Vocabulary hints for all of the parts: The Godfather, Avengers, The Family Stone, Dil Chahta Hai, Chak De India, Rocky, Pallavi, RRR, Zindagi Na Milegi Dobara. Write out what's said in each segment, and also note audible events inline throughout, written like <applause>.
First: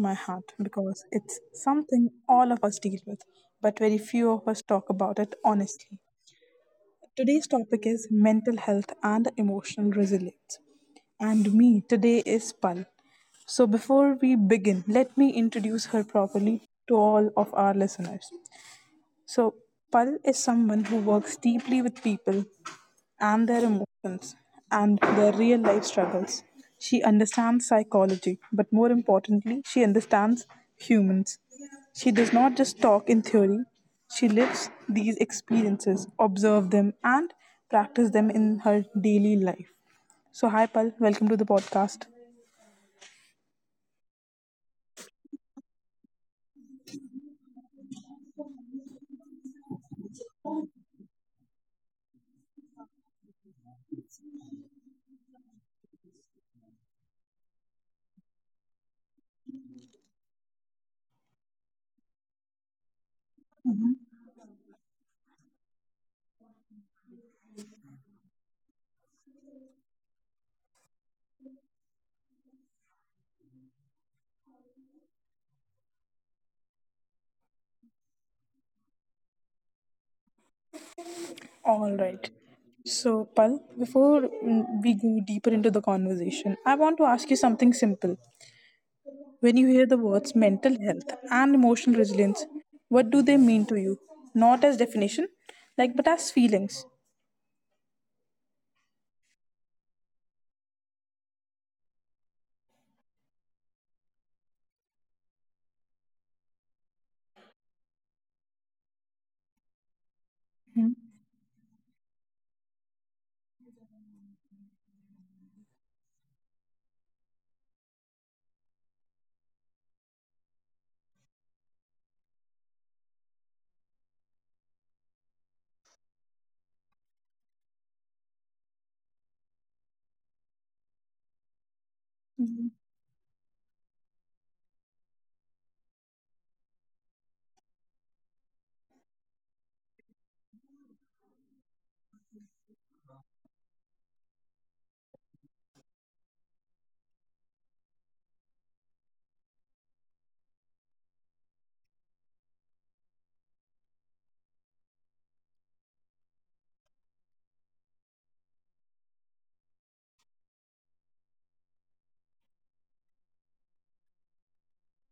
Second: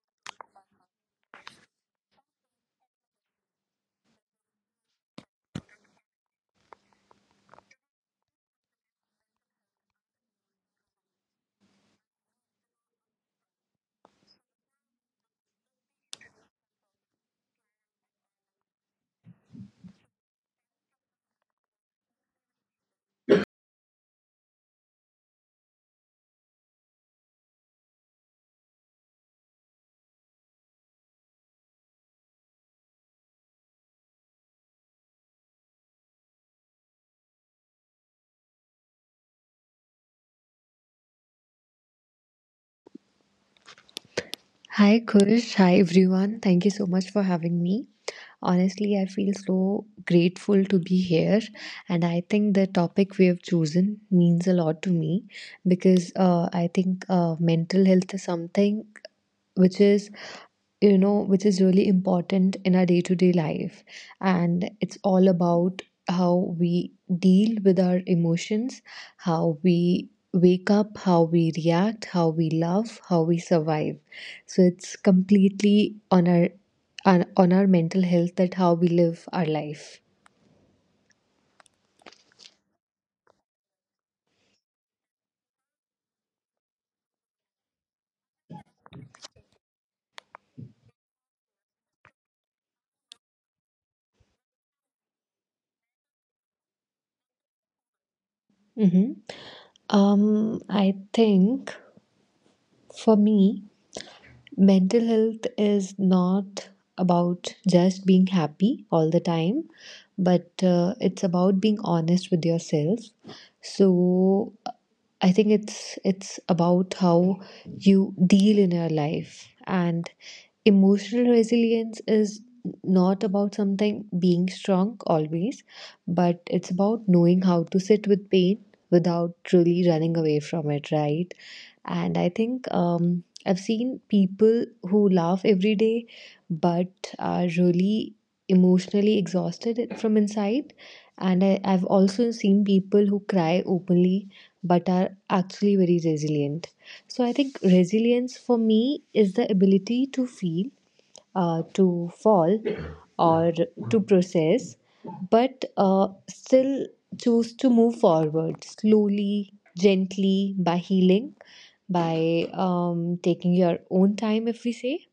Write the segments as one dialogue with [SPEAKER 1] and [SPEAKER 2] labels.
[SPEAKER 1] my heart because it's something all of us deal with, but very few of us talk about it honestly. Today's topic is mental health and emotional resilience. And me today is Pal. So before we begin, let me introduce her properly to all of our listeners. So, Pal is someone who works deeply with people and their emotions and their real life struggles. She understands psychology, but more importantly, she understands humans. She does not just talk in theory, she lives these experiences, observe them, and practice them in her daily life. So, hi Pal, welcome to the podcast.
[SPEAKER 2] Hi, Kush. Hi, everyone. Thank you so much for having me. Honestly, I feel so grateful to be here, and I think the topic we have chosen means a lot to me because I think mental health is something which is which is really important in our day to day life. And it's all about how we deal with our emotions, how we wake up, how we react, how we love, how we survive. So it's completely on our on our mental health, that how we live our life.
[SPEAKER 1] All right. So, Pal, before we go deeper into the conversation, I want to ask you something simple. When you hear the words mental health and emotional resilience, what do they mean to you? Not as definition, like but as feelings.
[SPEAKER 2] hmm Um, I think, for me, mental health is not about just being happy all the time, but it's
[SPEAKER 1] Mhm.
[SPEAKER 2] about being honest with yourself. So I think it's about how you deal in your life, and emotional resilience is not about something being strong always, but it's about knowing how to sit with pain without truly running away from it, right? And I think
[SPEAKER 1] Mhm.
[SPEAKER 2] I've seen people who laugh every day but are really emotionally exhausted from inside. And I've also seen people who cry openly but are actually very resilient. So I think resilience for me is the ability to feel, to fall, or to process, but still choose to move forward slowly, gently, by healing, by taking your own time, if we say.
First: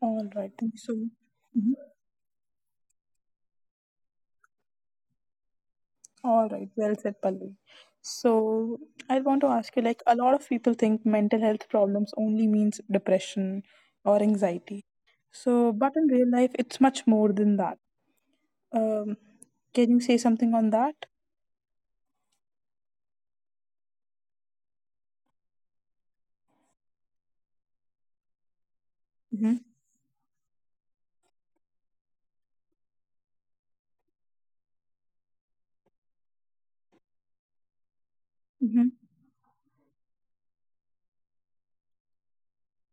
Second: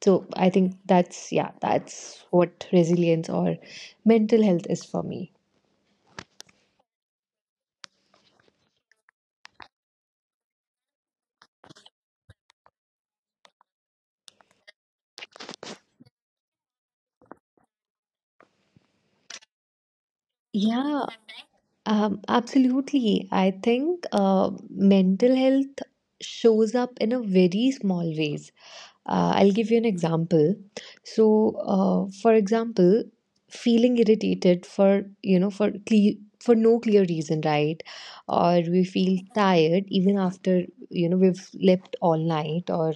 [SPEAKER 1] All
[SPEAKER 2] So I
[SPEAKER 1] right. Thank
[SPEAKER 2] think
[SPEAKER 1] you so
[SPEAKER 2] that's yeah,
[SPEAKER 1] Mhm.
[SPEAKER 2] that's what resilience or mental health is for me.
[SPEAKER 1] All right. Well said, Pallavi. So I want to ask you, like a lot of people think mental health problems only means depression or anxiety. So, but in real life, it's much more than that. Um, can you say something on that?
[SPEAKER 2] Yeah, absolutely. I think mental health shows up in a very small ways. I'll
[SPEAKER 1] Mm-hmm.
[SPEAKER 2] give you an example. So, for example, feeling irritated for you know for cle- for no clear reason, right? Or we
[SPEAKER 1] Mm-hmm.
[SPEAKER 2] feel tired even after we've slept all night, or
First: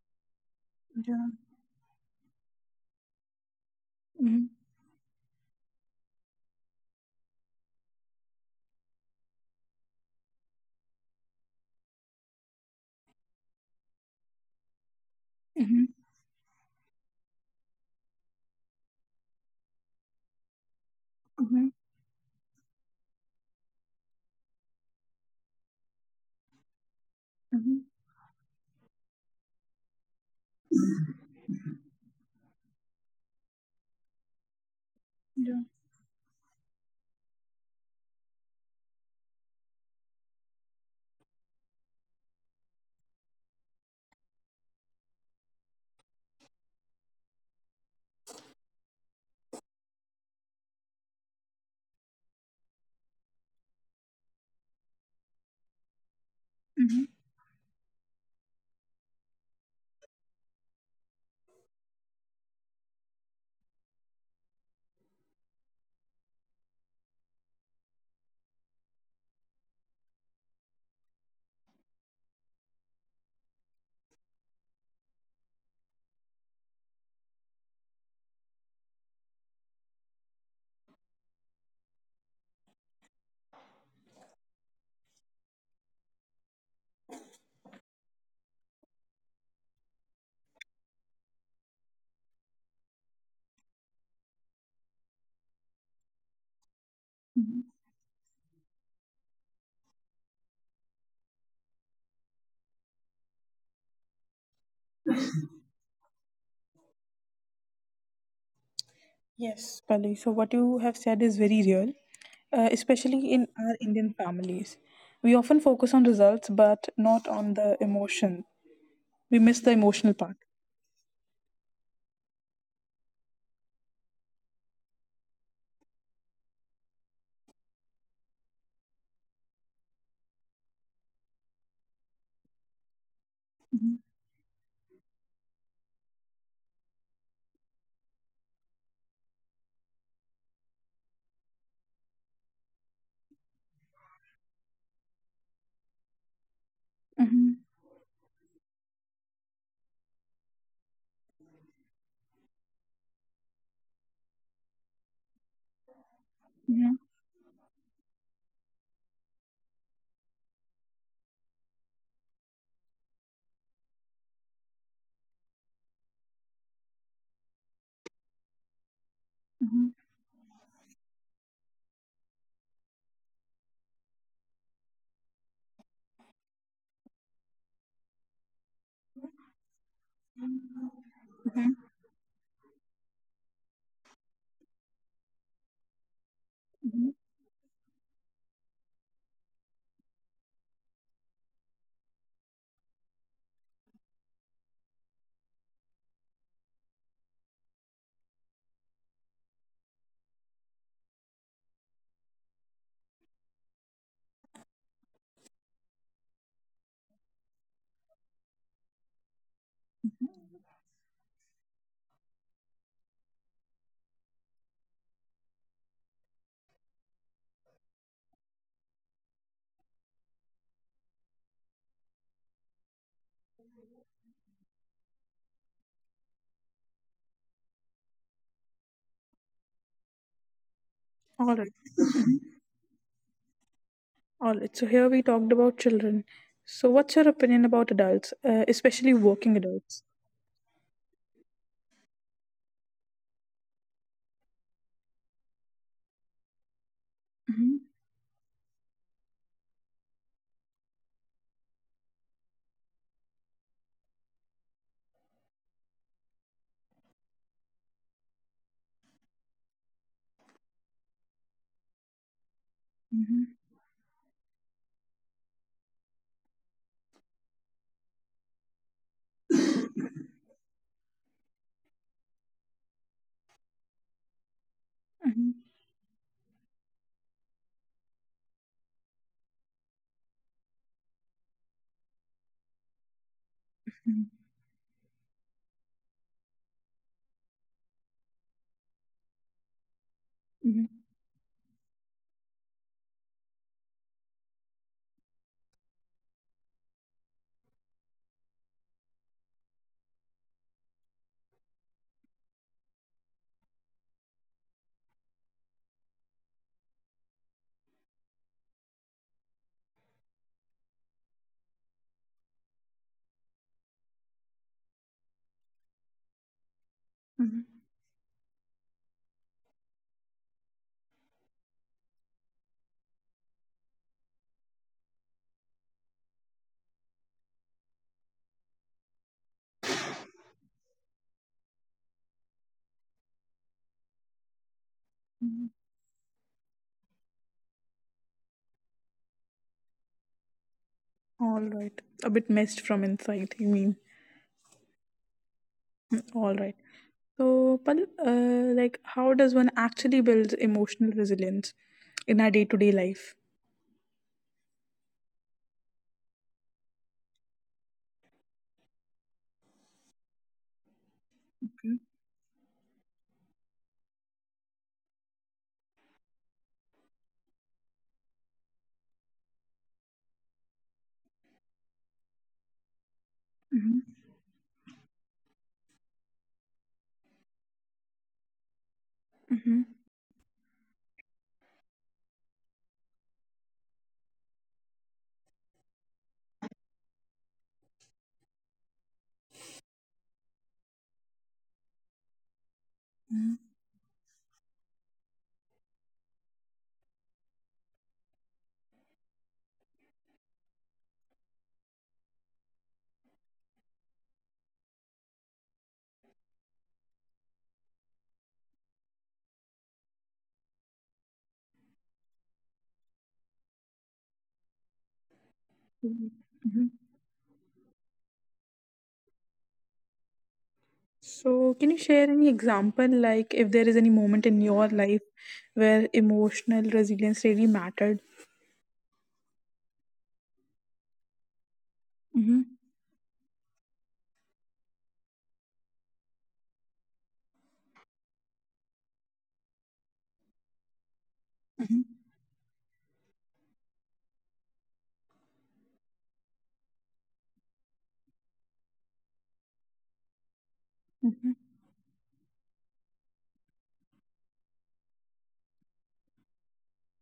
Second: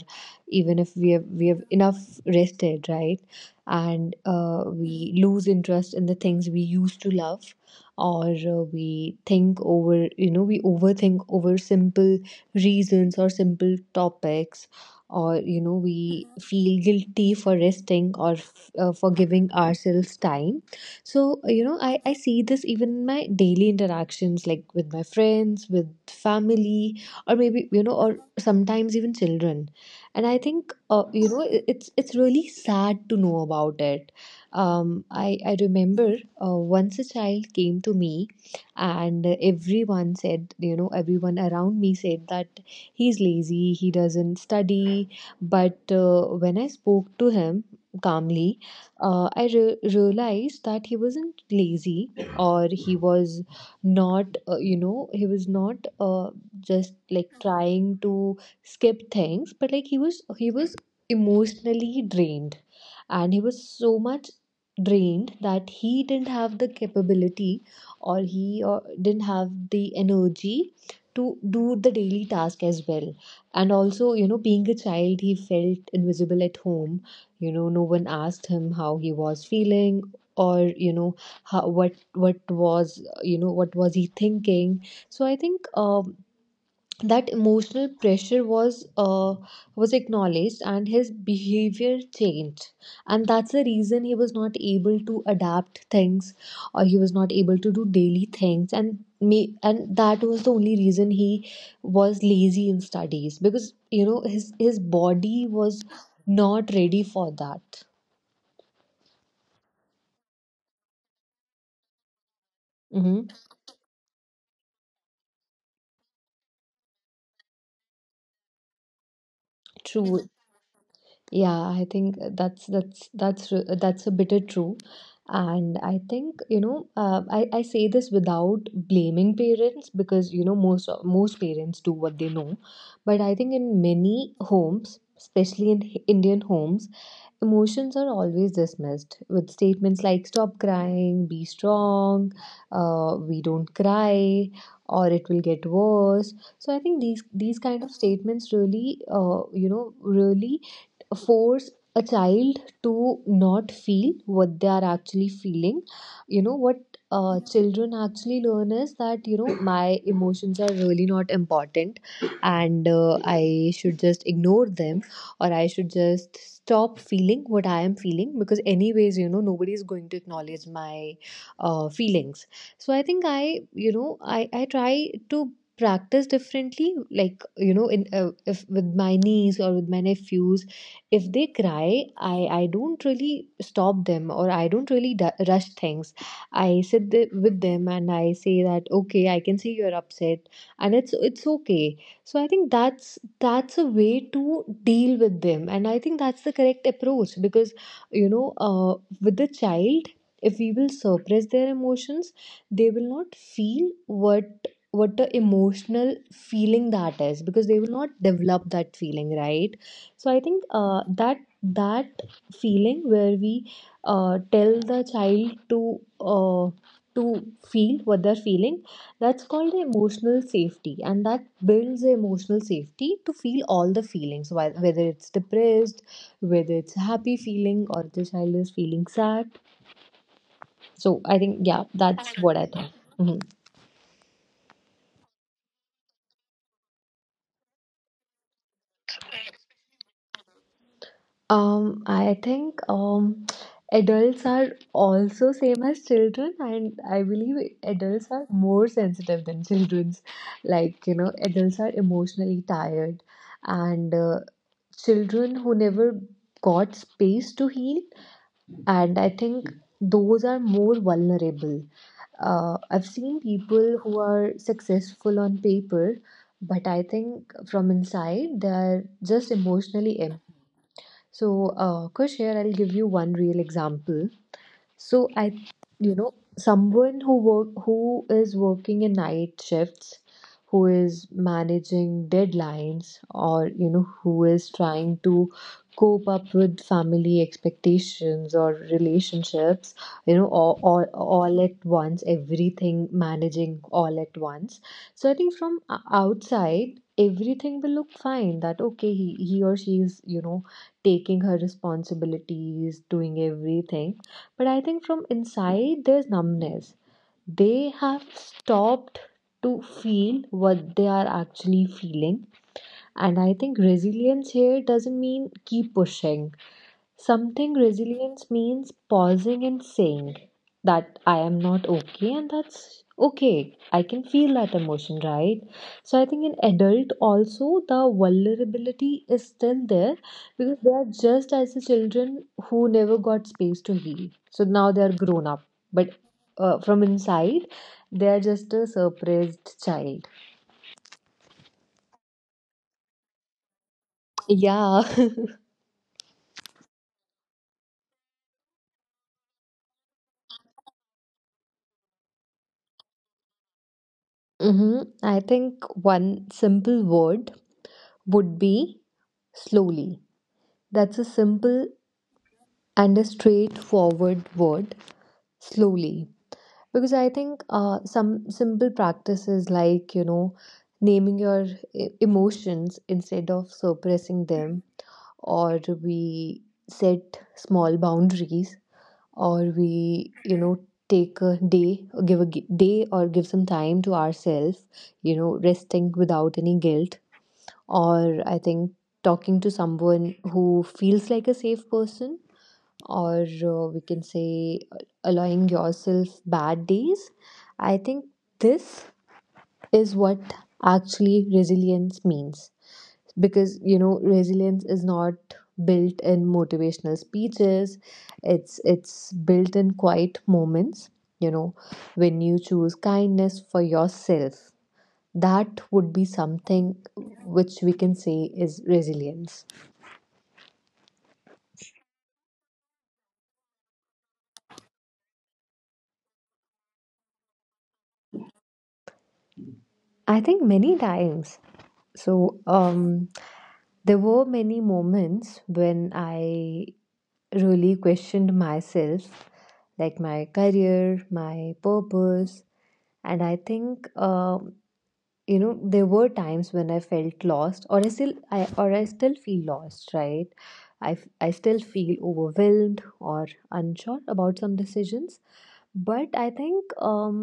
[SPEAKER 2] even if we have
[SPEAKER 1] Yeah.
[SPEAKER 2] we have enough rested, right? And
[SPEAKER 1] Mm-hmm.
[SPEAKER 2] we lose interest in the things we used to love, or we think over you know we overthink over simple reasons or simple topics, or
[SPEAKER 1] Mm-hmm.
[SPEAKER 2] we feel guilty for resting or for giving ourselves time. So you
[SPEAKER 1] Mm-hmm.
[SPEAKER 2] know I, I see this even in my daily interactions, like with my friends, with family, or maybe,
[SPEAKER 1] Mm-hmm.
[SPEAKER 2] or sometimes even children. And I think it's really sad to know about it. I remember, once a child came to me, and everyone around me said that he's lazy, he doesn't study. But when I spoke to him calmly, I realized that he wasn't lazy, or he was not, he was not just like trying to skip things, but like he was emotionally drained. And he was so much drained that he didn't have the capability, or he didn't have the energy to do the daily task as well. And also, being a child, he felt invisible at home. No one asked him how he was feeling, or you know how, what was you know what was he thinking. So I think, that emotional pressure was, was acknowledged, and his behavior changed. And that's the reason he was not able to adapt things, or he was not able to do daily things, and me and that was the only reason he was lazy in studies, because his body was not ready for that.
[SPEAKER 1] Yes, Pallavi. So, what you have said is very real,
[SPEAKER 2] Hmm.
[SPEAKER 1] especially in our Indian families. We often focus on results, but not on the emotion. We miss the
[SPEAKER 2] True.
[SPEAKER 1] emotional part.
[SPEAKER 2] Yeah, I think that's a bitter true, and I think, I say this without blaming parents, because most parents do what they know, but I think in many homes, especially in Indian homes, emotions are always dismissed with statements like stop crying, be strong, we don't cry, or it will get worse. So I think these
[SPEAKER 1] Mm-hmm.
[SPEAKER 2] kind of statements really force a child to not feel what they are actually feeling. You know what
[SPEAKER 1] Yeah.
[SPEAKER 2] children actually learn is that, my emotions are really not important, and I should just ignore them, or I should just stop feeling what I am feeling, because, anyways, nobody is going to acknowledge my feelings. So I think I, you know, I try to practice differently, like, you know in if with my niece or with my nephews, if they cry, I don't really stop them, or I don't really rush things. I sit with them, and I say that, okay, I can see you're upset, and it's okay. So I think that's a way to deal with them, and I think that's the correct approach, because, you know uh, with the child, if we will suppress their emotions, they will not feel what the emotional feeling that is, because they will not develop that feeling, right? So I think, that feeling where we, tell the child to, to feel what they're feeling, that's called emotional safety, and that builds emotional safety to feel all the feelings, whether it's depressed, whether it's happy feeling, or the child is feeling sad. So I think, yeah,
[SPEAKER 1] All right.
[SPEAKER 2] that's what I think. Mhm.
[SPEAKER 1] All right. So, here we talked about children. So, what's your opinion about adults, especially working adults?
[SPEAKER 2] I think, adults are also same as children, and I believe adults are more sensitive than children's. Like, adults are emotionally tired, and children who never got space to heal, and I think those are more vulnerable. I've seen people who are successful on paper, but I think from inside they are just emotionally empty. So, Kush, here I'll give you one real example. So, someone who is working in night shifts, who is managing deadlines, or, who is trying to cope up with family expectations or relationships, all, all,
[SPEAKER 1] Mm-hmm.
[SPEAKER 2] all at once, everything managing all at once. So I think from outside, everything will look fine. That okay, he or she is, taking her responsibilities, doing everything, but I think from inside there's numbness. They have stopped to feel what they are actually feeling. And I think resilience here doesn't mean keep pushing. Something resilience means pausing and saying that I am not okay, and that's okay. I can feel that emotion, right? So I think in adult also, the vulnerability is still there, because they are just as the children who never got space to heal. So now they are grown up, but from inside they are just a surprised child.
[SPEAKER 1] All right. A bit messed from inside, you mean?
[SPEAKER 2] Yeah. <laughs>
[SPEAKER 1] All right. So, Pal, like, how does one actually build emotional resilience in our day to day life?
[SPEAKER 2] Mm-hmm. I think one simple word would be slowly. That's a simple and a straightforward word, slowly. Because I think, some simple practices, like, naming your emotions instead of suppressing them, or we set small boundaries, or we, take a day, or give a gi- day or give some time to ourselves, resting without any guilt, or I think talking to someone who feels like a safe person, or we can say, allowing yourself bad days. I think this is what actually resilience means. Because, resilience is not built in motivational speeches, it's built in quiet moments, you know, when you choose kindness for yourself. That would be
[SPEAKER 1] Mhm,
[SPEAKER 2] something
[SPEAKER 1] mhm.
[SPEAKER 2] which we can say is resilience.
[SPEAKER 1] So, can you share any example, like if there is any moment in your life where emotional resilience really mattered?
[SPEAKER 2] I think many times. so
[SPEAKER 1] Mm-hmm.
[SPEAKER 2] um There were many moments when I really questioned myself, like my career, my purpose, and I think, there were times when I felt lost, or I still feel lost, right? I
[SPEAKER 1] Mm-hmm.
[SPEAKER 2] still feel overwhelmed or unsure about some decisions, but I think,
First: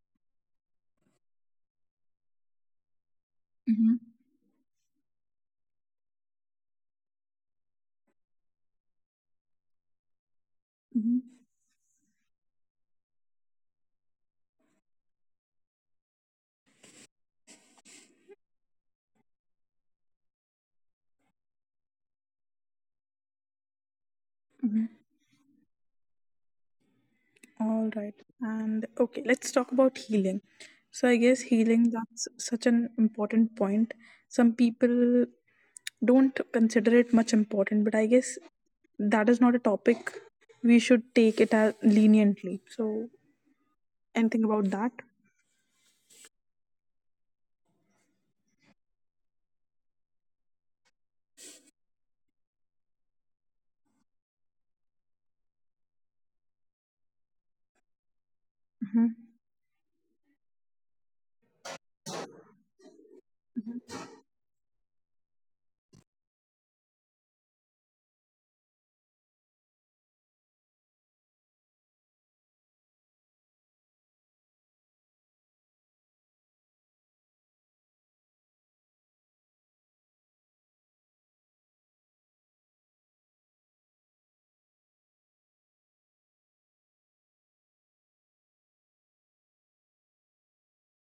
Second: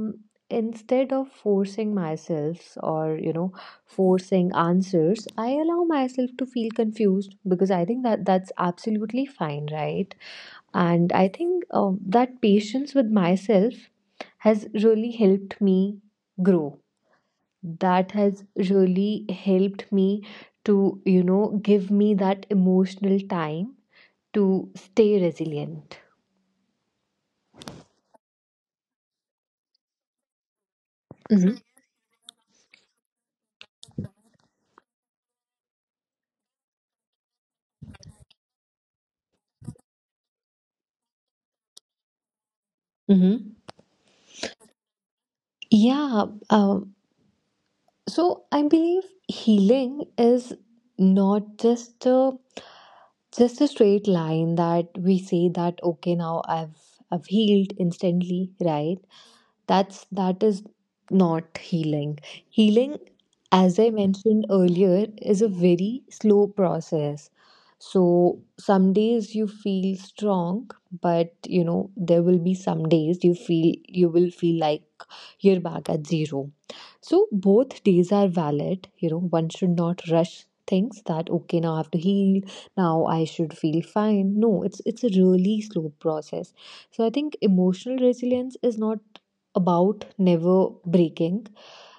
[SPEAKER 2] instead of forcing myself, or forcing answers, I allow myself to feel confused, because I think that that's absolutely fine, right? And I
[SPEAKER 1] Mm-hmm.
[SPEAKER 2] think, that patience with myself has really helped me grow. That has really helped me to, give me that emotional time to stay resilient.
[SPEAKER 1] All right. And okay, let's talk about healing. So, I guess
[SPEAKER 2] Hmm.
[SPEAKER 1] healing that's such an important point. Some people don't consider it much important, but I guess that is not a topic we should take it as leniently. So,
[SPEAKER 2] Hmm.
[SPEAKER 1] anything about that?
[SPEAKER 2] Yeah. Uh. So I believe healing is not just a straight line, that we say that okay, now I've healed instantly, right?
[SPEAKER 1] Mm-hmm.
[SPEAKER 2] That is not healing. Healing, as I mentioned earlier, is a very slow process. So some days you feel strong, but there will be some days you will feel like you're back at zero. So both days are valid. One should not rush things, that okay, now I have to heal, now I should feel fine. No, it's a really slow process. So I think emotional resilience is not about never breaking,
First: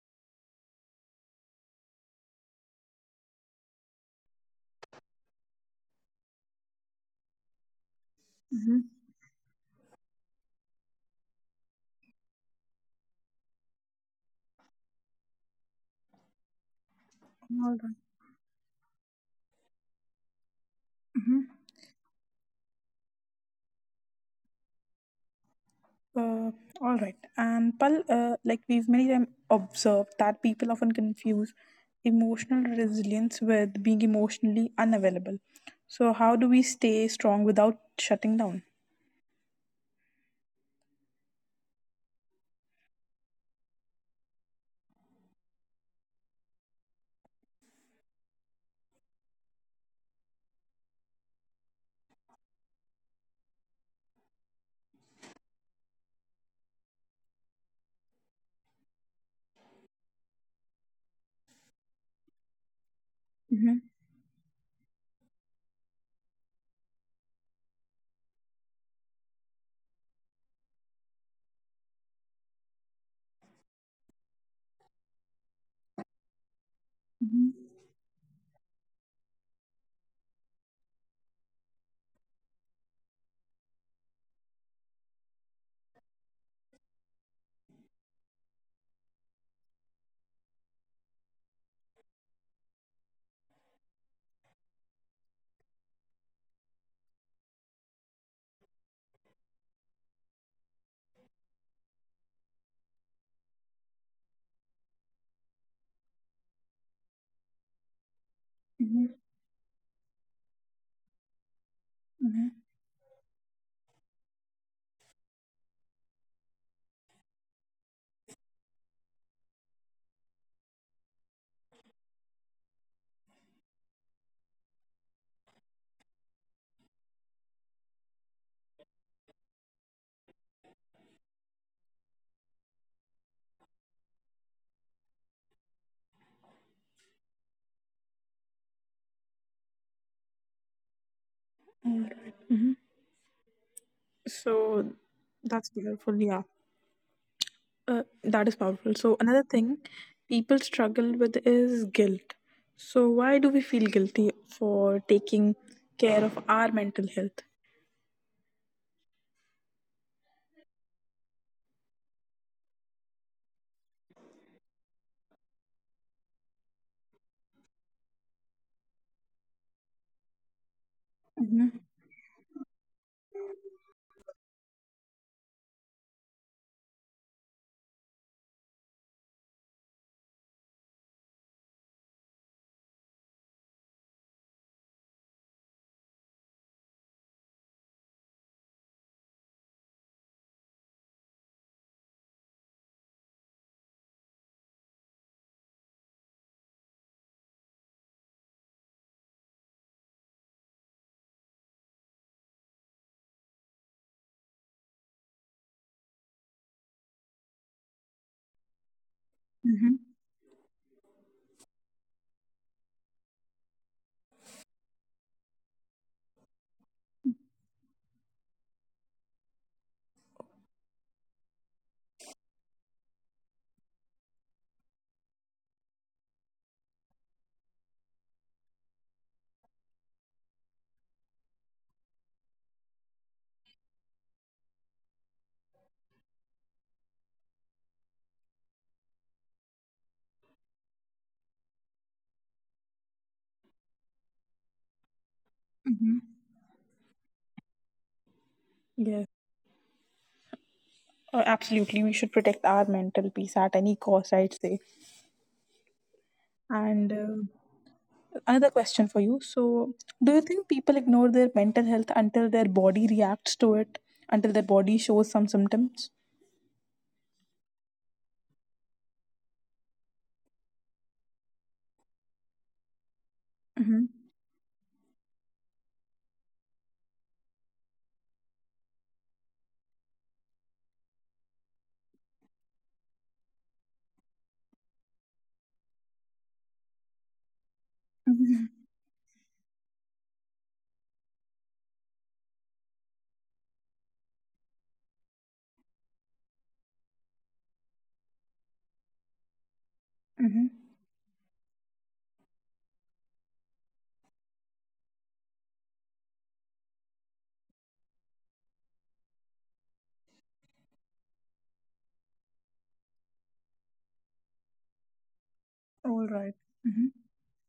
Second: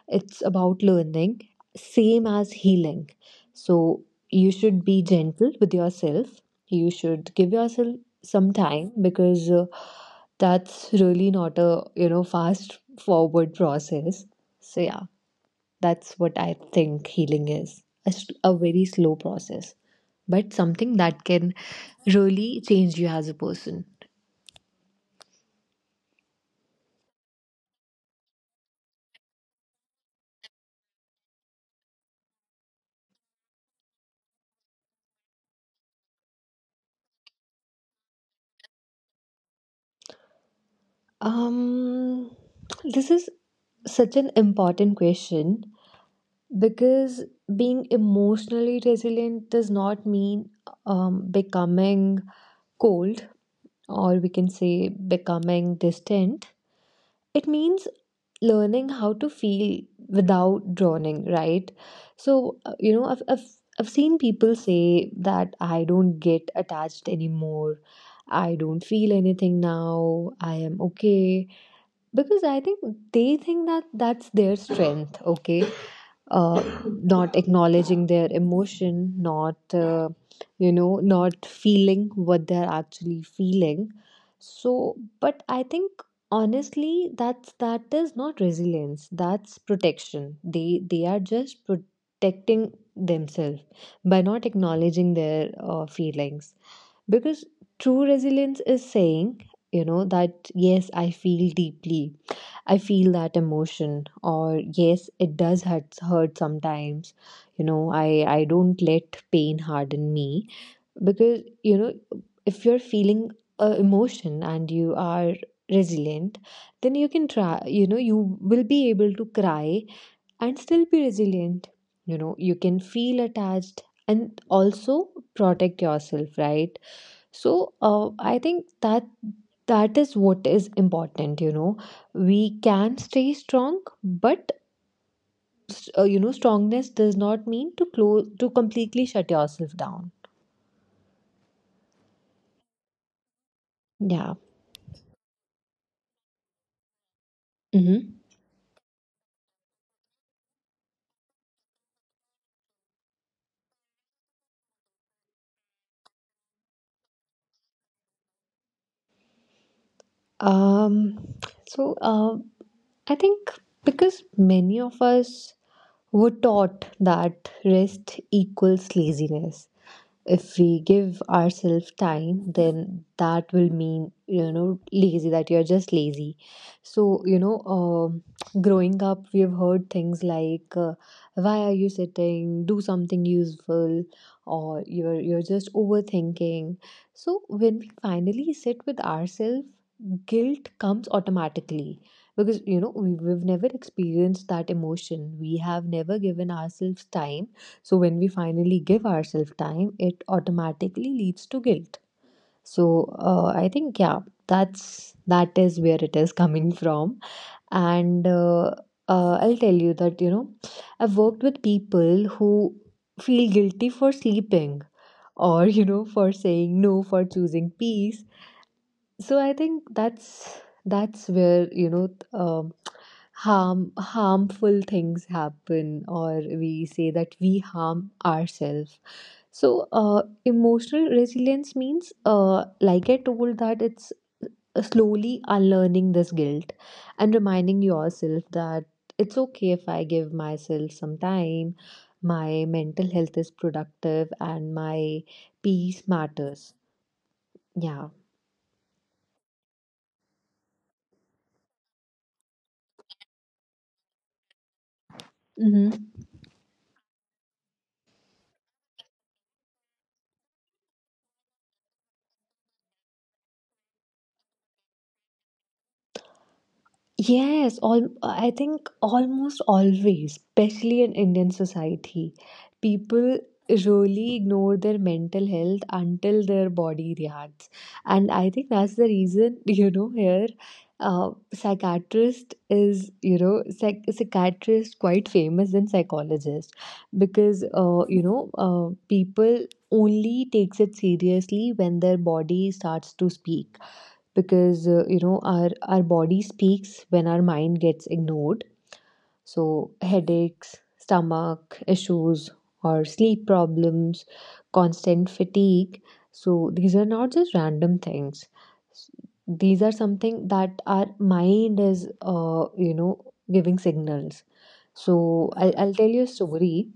[SPEAKER 2] it's about learning, same as healing. So, you should be gentle with yourself. You should give yourself some time, because that's really not a, fast forward process. So, yeah, that's what I think, healing is a very slow process, but something that can really change you as a person.
[SPEAKER 1] Uh, all right. And Pal, like we've many times observed that people often confuse emotional resilience with being emotionally unavailable. So, how do we stay strong without shutting down?
[SPEAKER 2] Um, this is such an important question. Because being emotionally resilient does not mean becoming cold, or we can say becoming distant. It means learning how to feel without drowning, right? So I've
[SPEAKER 1] Mm-hmm,
[SPEAKER 2] seen people say that I don't get attached anymore. I don't feel anything now. I am okay. Because I think they think that that's their strength, okay? Not acknowledging
[SPEAKER 1] mm-hmm,
[SPEAKER 2] their emotion, not not feeling what they're actually feeling. So, but I think honestly, that is not resilience. That's protection. They are just protecting themselves by not acknowledging their feelings. Because true resilience is saying, you know, that yes, I feel deeply, I feel that emotion, or yes, it does hurt sometimes. You know, I don't let
[SPEAKER 1] mm-hmm,
[SPEAKER 2] pain harden me, because, you know, if you're
[SPEAKER 1] mm-hmm.
[SPEAKER 2] feeling a emotion and you are resilient, then you can try, you know, you will be able to cry and still be resilient. You know, you can feel attached and also protect yourself, right? So I think that that is what is important. You know, we can stay strong, but you know, strongness does not mean to close to completely shut yourself down. Yeah.
[SPEAKER 1] So, that's powerful. Yeah,
[SPEAKER 2] Mm-hmm.
[SPEAKER 1] that is powerful. So, another thing people struggle with is guilt. So, why do we feel guilty for taking care of our mental health?
[SPEAKER 2] Um. So uh, I think because many of us were taught that rest equals laziness. If we give ourselves time, then that will mean, you know, lazy, that you're just lazy. So you know, growing up, we have heard things like, why are you sitting, do something useful, or you're just overthinking. So when we finally sit with ourselves, guilt comes automatically, because, you know, we've never experienced that emotion, we have never given ourselves time. So when we finally give ourselves time, it automatically leads to guilt. So I think, yeah, that is where it is coming <laughs> from. And I'll tell you
[SPEAKER 1] Mm-hmm,
[SPEAKER 2] that, you know, I've worked with people who feel guilty for sleeping, or <laughs> you know, for saying no, for choosing peace. So I think that's where, you know, harmful things happen, or we say that we harm ourselves. So, emotional resilience means, like I told, that it's slowly unlearning this guilt and reminding yourself that it's okay if I give myself some time, my mental health is productive, and my peace
[SPEAKER 1] mm-hmm.
[SPEAKER 2] matters. Yeah.
[SPEAKER 1] Yes. Absolutely, we should protect our mental peace at any cost, I'd say. And another question for you. So, do you think people ignore their mental health until their body reacts to it, until their body shows some symptoms?
[SPEAKER 2] Yes, all I think almost always, especially in Indian society, people
[SPEAKER 1] Mm-hmm.
[SPEAKER 2] really ignore their mental health until their body reacts. And I think that's the reason, <laughs> you know, here psychiatrist is, you know, psychiatrist quite famous than psychologist, because
[SPEAKER 1] Mm-hmm.
[SPEAKER 2] people only takes it seriously when their body starts to speak, because you know, our body speaks when our mind gets ignored. So
[SPEAKER 1] Mm-hmm.
[SPEAKER 2] headaches, stomach issues, or sleep problems, constant fatigue, so these are not just random things. S- these are something that our mind is, you know, giving signals. so
[SPEAKER 1] All
[SPEAKER 2] i'll,
[SPEAKER 1] right.
[SPEAKER 2] I'll tell you a
[SPEAKER 1] Mm-hmm.
[SPEAKER 2] story.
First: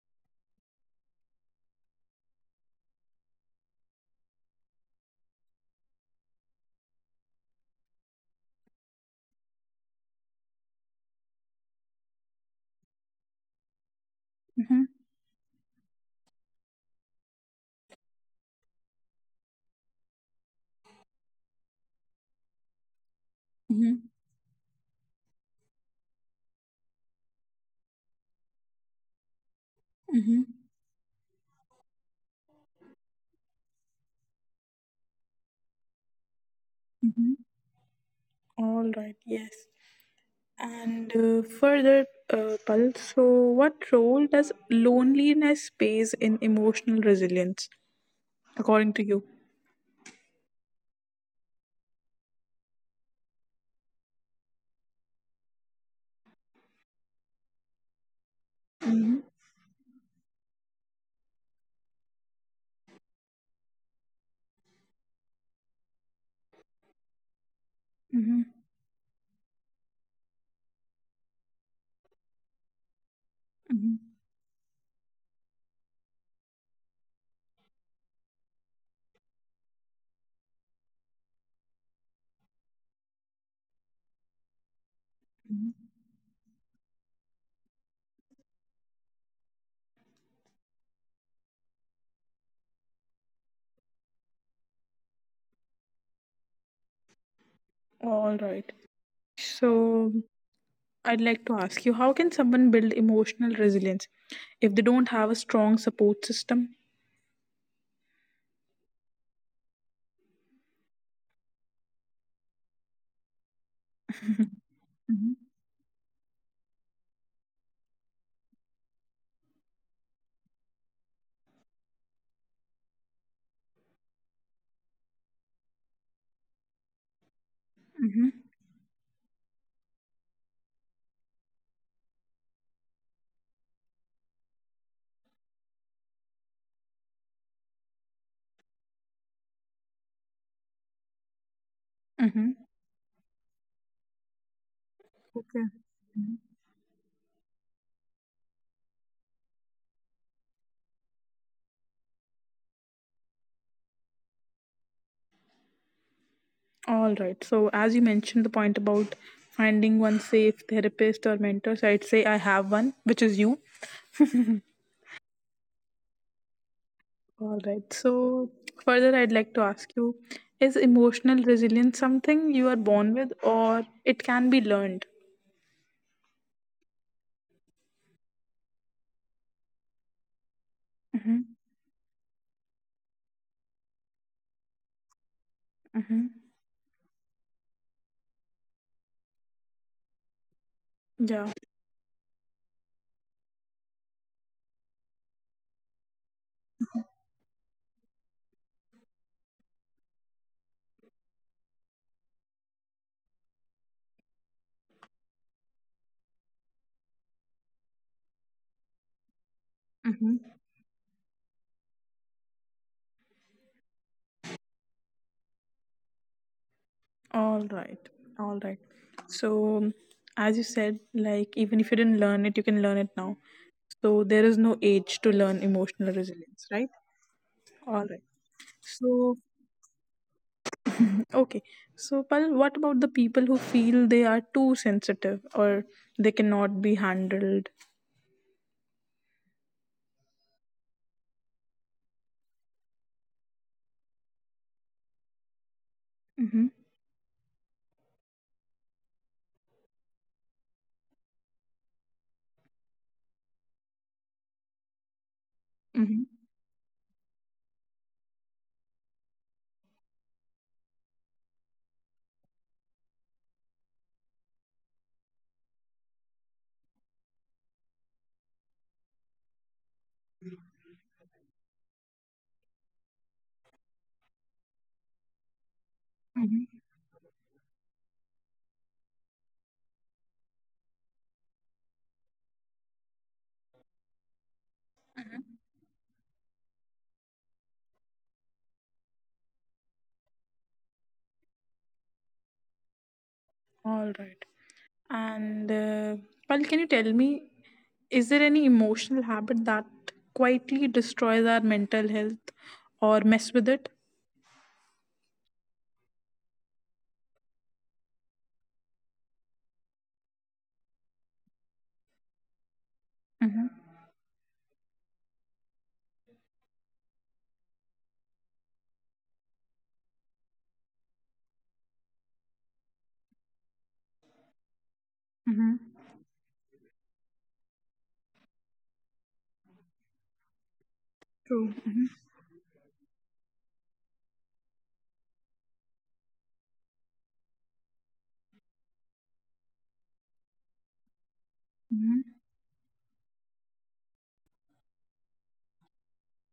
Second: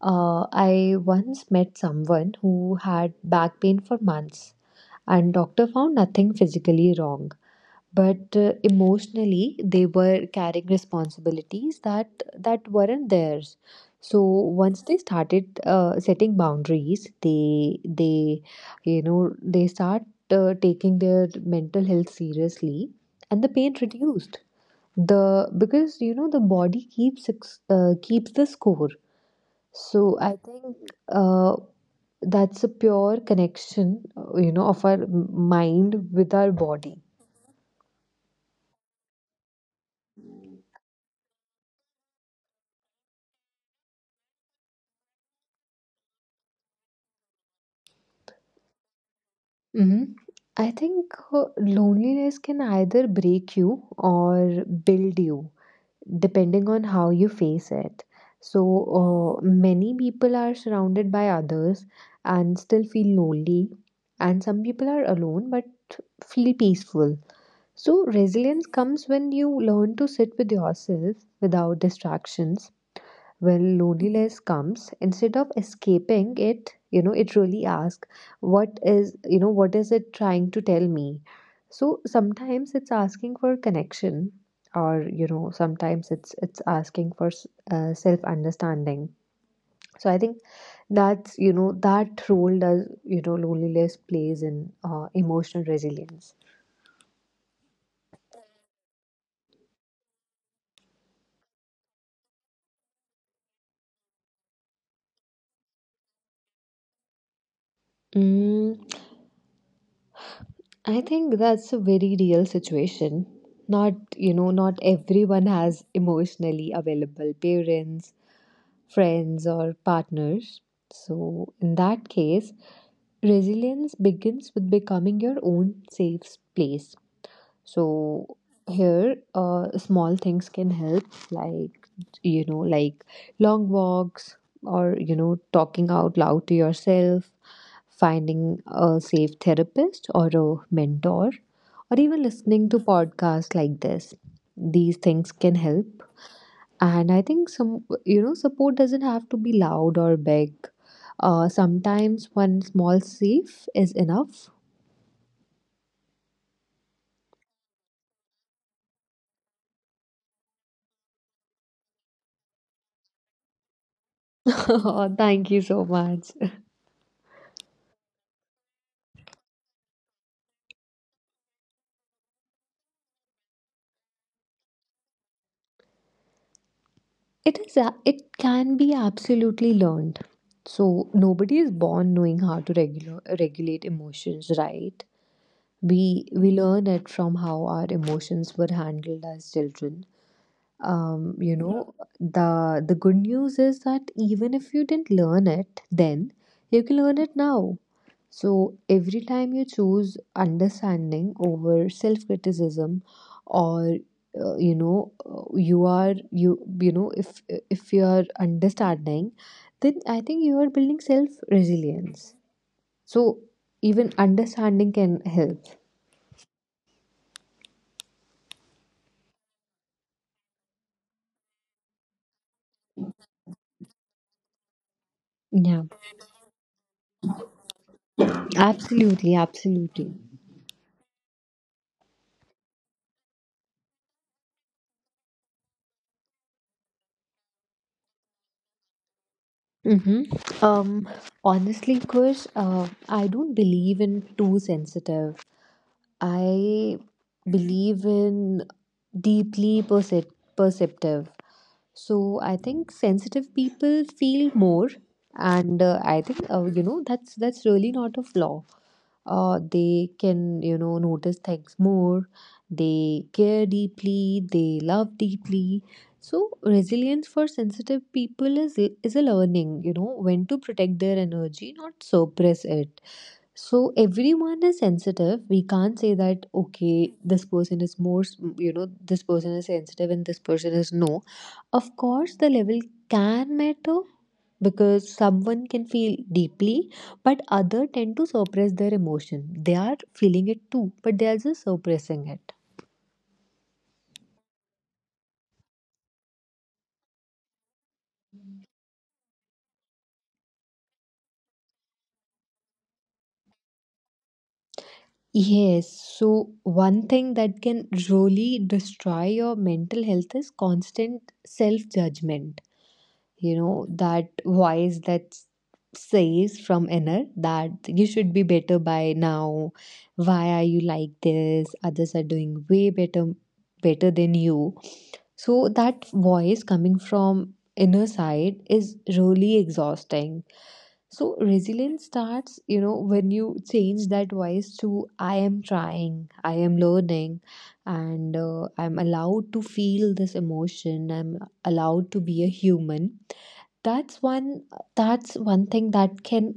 [SPEAKER 2] I once met someone who had back pain for months, and doctor found nothing physically wrong, but emotionally they were carrying responsibilities that weren't theirs. So
[SPEAKER 1] Mm-hmm.
[SPEAKER 2] once they started setting boundaries, they you know, they start taking their mental health seriously, and the pain
[SPEAKER 1] Mm-hmm.
[SPEAKER 2] reduced. The because you know the body keeps the score. So
[SPEAKER 1] Mm-hmm.
[SPEAKER 2] I think, uh, that's a pure connection, you know, of our mind with our body.
[SPEAKER 1] Mm-hmm. All right. Yes. And further, Pal, so what role does loneliness plays in emotional resilience, according to you?
[SPEAKER 2] Mhm. I think loneliness can either break you or build you, depending on how you face it. So, many people are surrounded by others and still feel lonely, and some people are alone but feel peaceful. So,
[SPEAKER 1] Mm-hmm.
[SPEAKER 2] resilience comes when you learn to sit with yourself without distractions. Well,
[SPEAKER 1] Mm-hmm.
[SPEAKER 2] loneliness comes, instead of escaping it, you know, it really asks, what is, you know, what is it trying to tell me? So sometimes it's asking for connection, or you know, sometimes it's asking for self understanding. So I think that's, you know, that role does, you know, loneliness plays in emotional resilience.
[SPEAKER 1] All right. So I'd like to ask you how can someone build emotional resilience if they don't have a strong support system?
[SPEAKER 2] Mm, I think that's a very real situation. Not, you know, not everyone
[SPEAKER 1] Hmm.
[SPEAKER 2] has emotionally available parents, friends, or partners. So, in that case, resilience begins with becoming your own safe place. So,
[SPEAKER 1] Mm-hmm.
[SPEAKER 2] here, small things can help, like, you know, like long walks, or, you know, talking out loud to yourself, finding a safe therapist or a mentor, or even listening to
[SPEAKER 1] Mm-hmm.
[SPEAKER 2] podcasts like this. These things can
[SPEAKER 1] Okay.
[SPEAKER 2] help. And I think some, you know, support doesn't have to be loud or big. Sometimes one small safe is enough.
[SPEAKER 1] All right. So as you mentioned the point about finding one safe therapist or mentor, so I'd say I have one, which is you.
[SPEAKER 2] <laughs> Oh, thank you so much.
[SPEAKER 1] All right. So further I'd like to ask you is emotional resilience something you are born with or it can be learned?
[SPEAKER 2] It is a, it can be absolutely learned. So nobody is
[SPEAKER 1] Mm-hmm.
[SPEAKER 2] born knowing how to regulate emotions, right? We learn it from how our emotions were handled as children. You know,
[SPEAKER 1] Yeah.
[SPEAKER 2] the good news is that even if you didn't learn it then, you can learn it now. So every time you choose understanding over self criticism, or you know, if you are understanding, then I think you are building self
[SPEAKER 1] Mm-hmm.
[SPEAKER 2] resilience. So even understanding can help.
[SPEAKER 1] All right. All right. So, as you said, like, even if you didn't learn it, you can learn it now. So, there
[SPEAKER 2] Yeah.
[SPEAKER 1] is no age to learn emotional resilience, right?
[SPEAKER 2] Absolutely,
[SPEAKER 1] All right.
[SPEAKER 2] absolutely.
[SPEAKER 1] So, okay. So, Pal, what about the people who feel they are too sensitive or they cannot be handled?
[SPEAKER 2] Hmm. Um, Honestly, Kush, I don't believe in too sensitive. I believe in deeply perce- perceptive. So I think sensitive people feel more, and I think you know,
[SPEAKER 1] Mhm.
[SPEAKER 2] that's really not a flaw. They can, you know, notice things more. They care deeply, they love deeply. So resilience for sensitive people is a learning, you know, when to protect their energy, not suppress it. So everyone is sensitive. We can't say that okay, this person is more, you know, this person is sensitive and this person is no. Of course, the level can matter, because someone can feel deeply, but other tend to suppress their emotion. They are feeling it too, but they are just suppressing it.
[SPEAKER 1] All right. And, Pal, can you tell me, is there any emotional habit that quietly destroys our mental health or mess with it?
[SPEAKER 2] Yes, so one thing that can really destroy your mental health is constant self judgment. You know that voice that says from inner that you should be better by now, why are you like this, others are doing way better, better than you. So
[SPEAKER 1] Mm-hmm.
[SPEAKER 2] that voice coming from inner side is really exhausting. So
[SPEAKER 1] True.
[SPEAKER 2] resilience starts, you know, when you change that voice to, I am trying, I am learning, and I'm allowed to feel this emotion, I'm allowed to be
[SPEAKER 1] Mm-hmm.
[SPEAKER 2] a human. That's one, that's one thing that can,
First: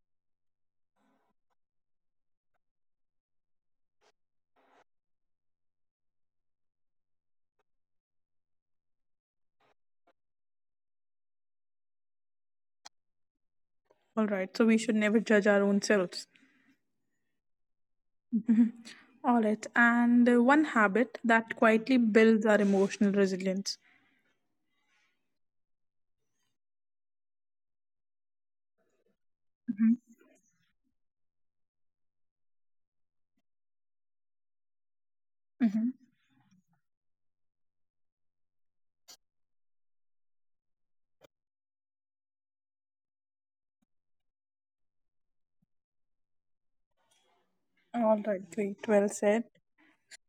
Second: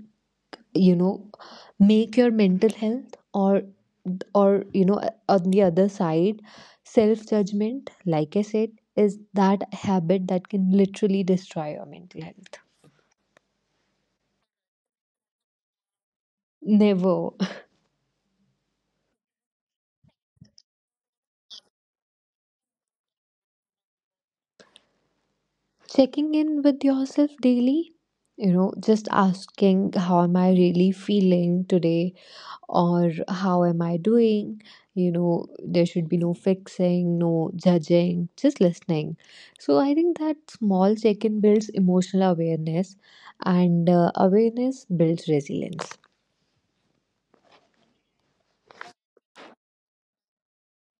[SPEAKER 2] you know, make your mental health, or you know, on the other side, self judgment, like I said, is that habit that can literally destroy your mental health.
[SPEAKER 1] All right. So we should never judge our own selves.
[SPEAKER 2] Never.
[SPEAKER 1] All right. And one habit that quietly builds our emotional resilience.
[SPEAKER 2] Checking in with yourself daily, you know, just asking, how am I really
[SPEAKER 1] Mm-hmm.
[SPEAKER 2] feeling today, or how am I doing? You know, there should be no
[SPEAKER 1] Mm-hmm.
[SPEAKER 2] fixing, no judging, just listening. So I think that small check in builds emotional awareness, and awareness builds resilience.
[SPEAKER 1] All right. Great. Well said.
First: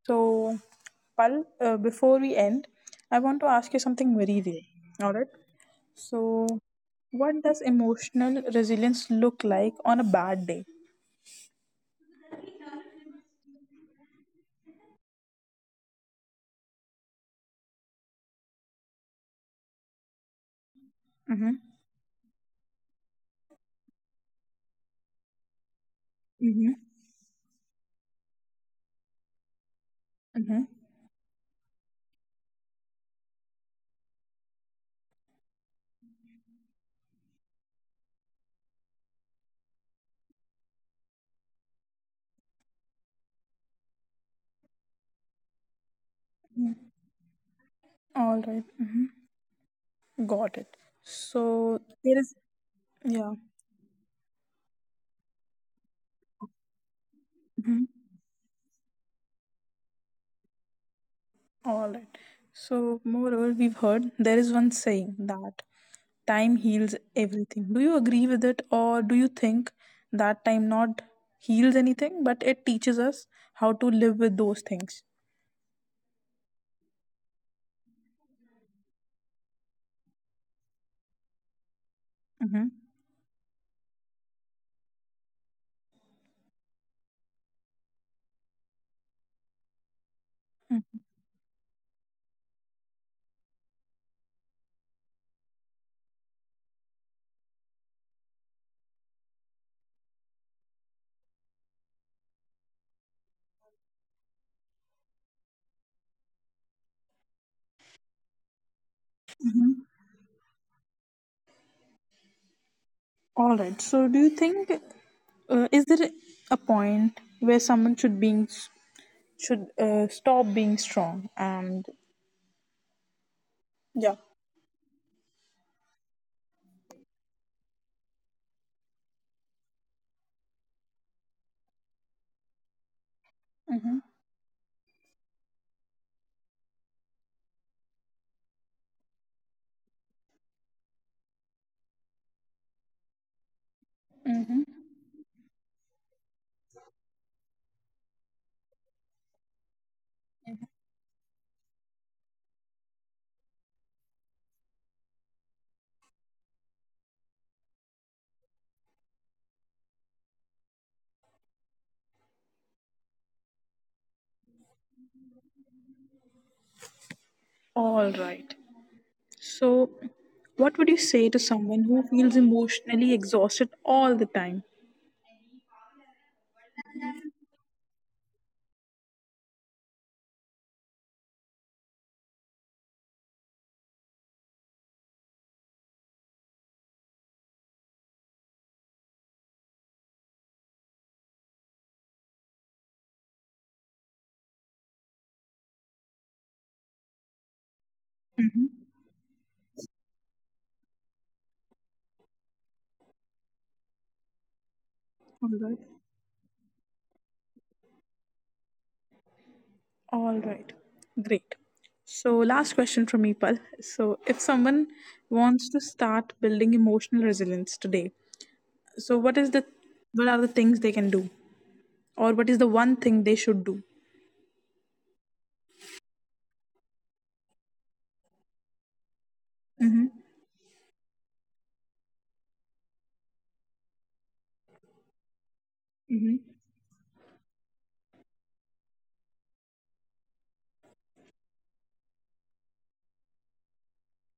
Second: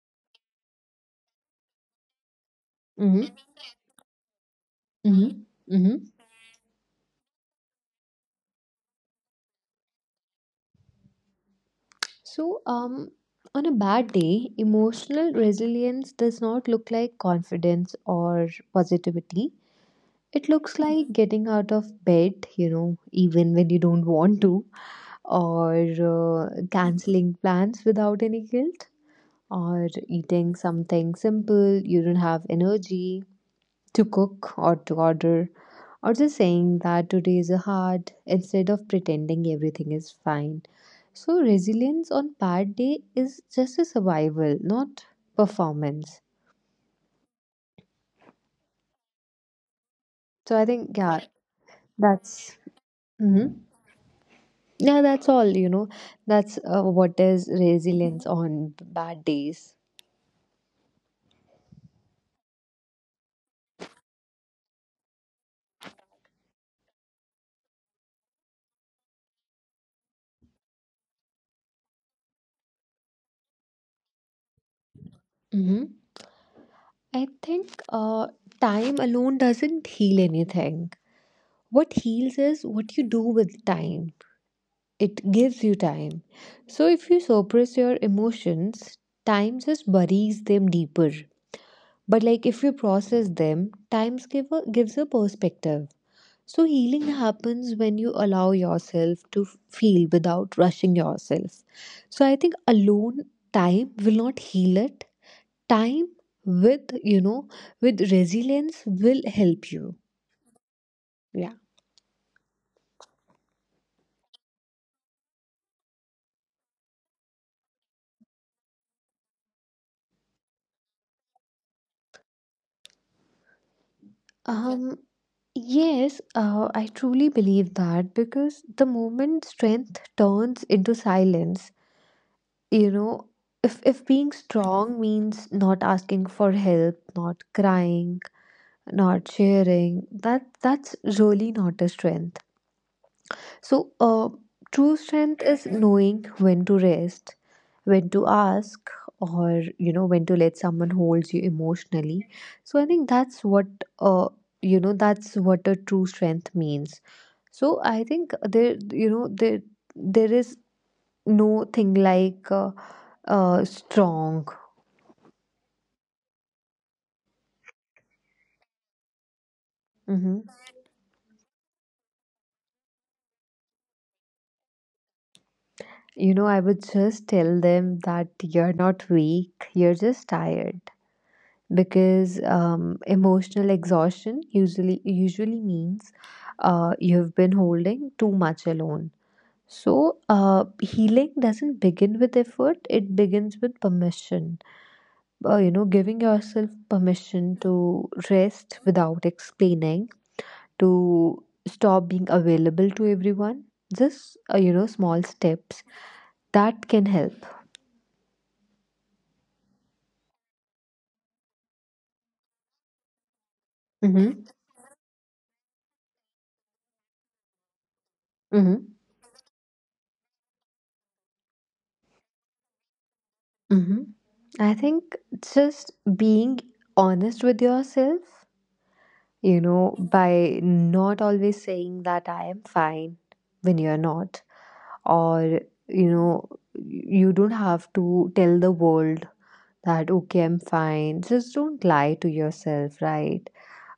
[SPEAKER 1] So, Pal, before we end, I
[SPEAKER 2] Mm-hmm.
[SPEAKER 1] want to ask you something very real. All right.
[SPEAKER 2] Mm-hmm. Mm-hmm.
[SPEAKER 1] So, what does emotional resilience look like on a bad day?
[SPEAKER 2] So, on a bad day, emotional resilience does not look like confidence or positivity. It looks like getting
[SPEAKER 1] Mm-hmm.
[SPEAKER 2] out of bed, you know, even when you don't want to, or
[SPEAKER 1] Mm-hmm.
[SPEAKER 2] canceling plans without any guilt, or eating
[SPEAKER 1] Mm-hmm.
[SPEAKER 2] something simple you don't have energy to cook or to order, or just saying that today is hard instead of pretending everything is fine. So, resilience on bad day is just a survival, not performance.
[SPEAKER 1] All right. Mm-hmm.
[SPEAKER 2] So, I think,
[SPEAKER 1] Got
[SPEAKER 2] yeah,
[SPEAKER 1] it. So
[SPEAKER 2] that's.
[SPEAKER 1] there is,
[SPEAKER 2] Hmm.
[SPEAKER 1] yeah.
[SPEAKER 2] Yeah, that's all, you know. That's what is
[SPEAKER 1] Mhm.
[SPEAKER 2] resilience on bad days.
[SPEAKER 1] All right. So, moreover, we've heard there is one saying that time heals everything. Do you agree with it, or do you think that time not heals anything, but it teaches us how to live with those things?
[SPEAKER 2] Mm-hmm. I think time alone doesn't heal anything. What heals is
[SPEAKER 1] Mm-hmm.
[SPEAKER 2] what you do with time. It gives you time. So if you suppress your emotions, time just buries them deeper. But like if you process them, gives a perspective. So healing happens when you allow yourself to feel without rushing yourself. So I think alone time will not heal it. Time with, you know, with resilience, will help you. Yeah.
[SPEAKER 1] All right. So, do you think is there a point where someone should being should stop being strong and
[SPEAKER 2] Um,
[SPEAKER 1] yeah.
[SPEAKER 2] yes. I truly believe that, because the moment strength turns into silence, you know, if being
[SPEAKER 1] Mm-hmm.
[SPEAKER 2] strong means not asking for help, not crying, not sharing, that's really not a strength. So, true
[SPEAKER 1] Mm-hmm.
[SPEAKER 2] strength is knowing when to rest, when to ask, or you know, when to let someone hold you emotionally. So, I think that's what uh, you know, that's what a true strength means. So, I think there, you know, there is no thing like strong.
[SPEAKER 1] All right.
[SPEAKER 2] Hmm.
[SPEAKER 1] So, what would you say to someone who feels emotionally exhausted all the time?
[SPEAKER 2] You know, I would just tell them that you're not weak, you're just tired, because emotional exhaustion usually means you've been holding too much alone. So healing doesn't begin with effort; it begins with permission. You know, giving yourself permission to rest
[SPEAKER 1] Mm-hmm.
[SPEAKER 2] without explaining, to stop being available to everyone. Just you know, small
[SPEAKER 1] All
[SPEAKER 2] steps
[SPEAKER 1] right.
[SPEAKER 2] that can help.
[SPEAKER 1] All right. Great. So, last question from me, Pal. So, if
[SPEAKER 2] Mm-hmm.
[SPEAKER 1] someone wants to start building emotional resilience today, so what is the what are the things they can do, or what is the one thing they should do?
[SPEAKER 2] Hmm. I think just being honest with yourself, you
[SPEAKER 1] Mm-hmm.
[SPEAKER 2] know, by not always saying that I am fine when you're not, or, you know, you don't have to tell the world that, okay, I'm fine. Just don't lie to yourself, right?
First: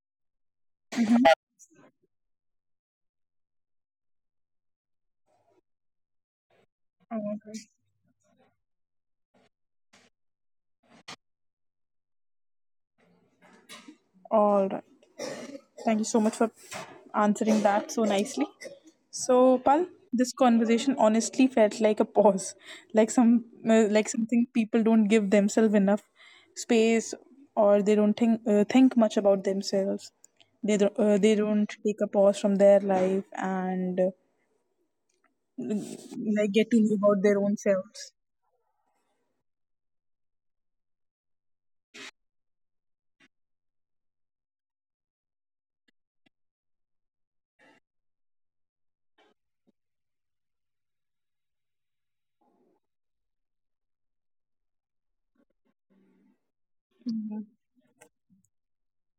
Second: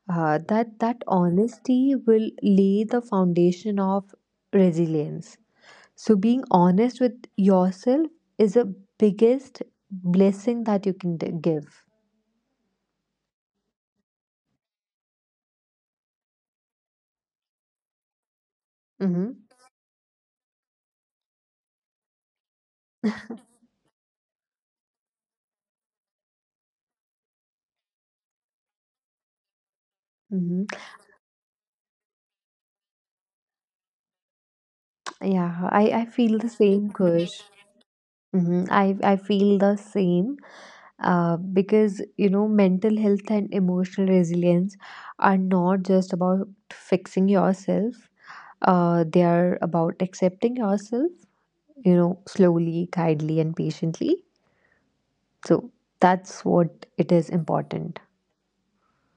[SPEAKER 2] That honesty will lay the foundation of resilience. So being honest with yourself is the biggest blessing that you can give.
[SPEAKER 1] All right. Thank you so much for answering that so nicely.
[SPEAKER 2] Hmm.
[SPEAKER 1] So, Pal, this conversation honestly felt like a pause, like some like something people don't give themselves enough space, or they don't think much about themselves.
[SPEAKER 2] Hmm. <laughs>
[SPEAKER 1] They don't take a pause from their life and
[SPEAKER 2] Yeah, I feel
[SPEAKER 1] like
[SPEAKER 2] the
[SPEAKER 1] get to know
[SPEAKER 2] same,
[SPEAKER 1] about their
[SPEAKER 2] Kush.
[SPEAKER 1] own selves.
[SPEAKER 2] Hmm. I feel the same, because, you know, mental health and emotional resilience are not just about fixing yourself, they are about accepting yourself, you know, slowly, kindly, and patiently. So that's what it is important.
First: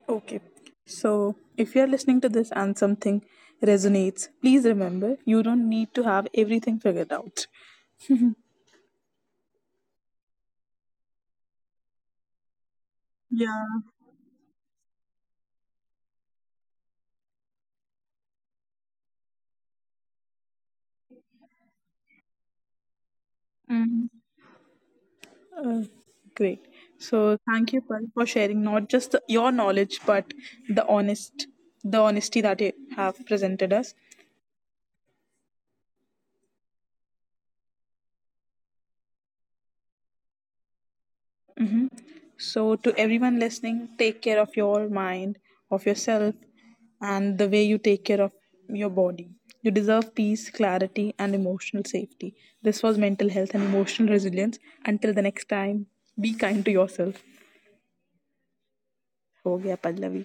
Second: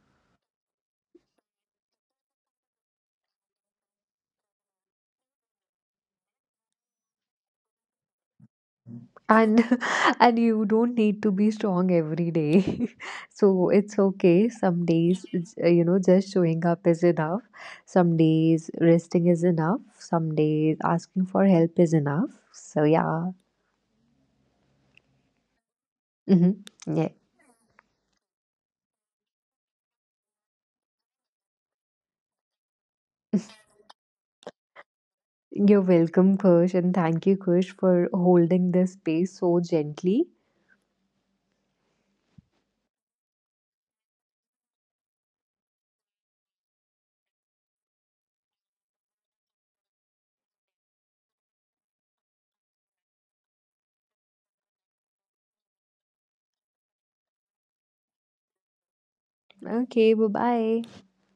[SPEAKER 1] Okay. So, if you're listening to this and something resonates, please remember you don't need to have everything figured out.
[SPEAKER 2] And <laughs> and you don't need to be strong every day. <laughs> So
[SPEAKER 1] Yeah.
[SPEAKER 2] it's okay, some days it's, you know, just showing up is enough, some days resting is enough, some days asking for help is enough. So yeah.
[SPEAKER 1] Mm.
[SPEAKER 2] Hmm. Yeah.
[SPEAKER 1] Great. So thank you, Pal, for sharing not just the, your knowledge, but the honest, the honesty that you have presented us.
[SPEAKER 2] You're welcome, Kush, and thank you, Kush, for holding this space so gently.
[SPEAKER 1] So to everyone listening, take care of your mind, of yourself, and the way you take care of your body. You deserve peace, clarity, and emotional safety. This was mental health and emotional resilience. Until the next time, be kind to yourself.
[SPEAKER 2] Okay, bye
[SPEAKER 1] Ho gaya,
[SPEAKER 2] bye.
[SPEAKER 1] Pallavi.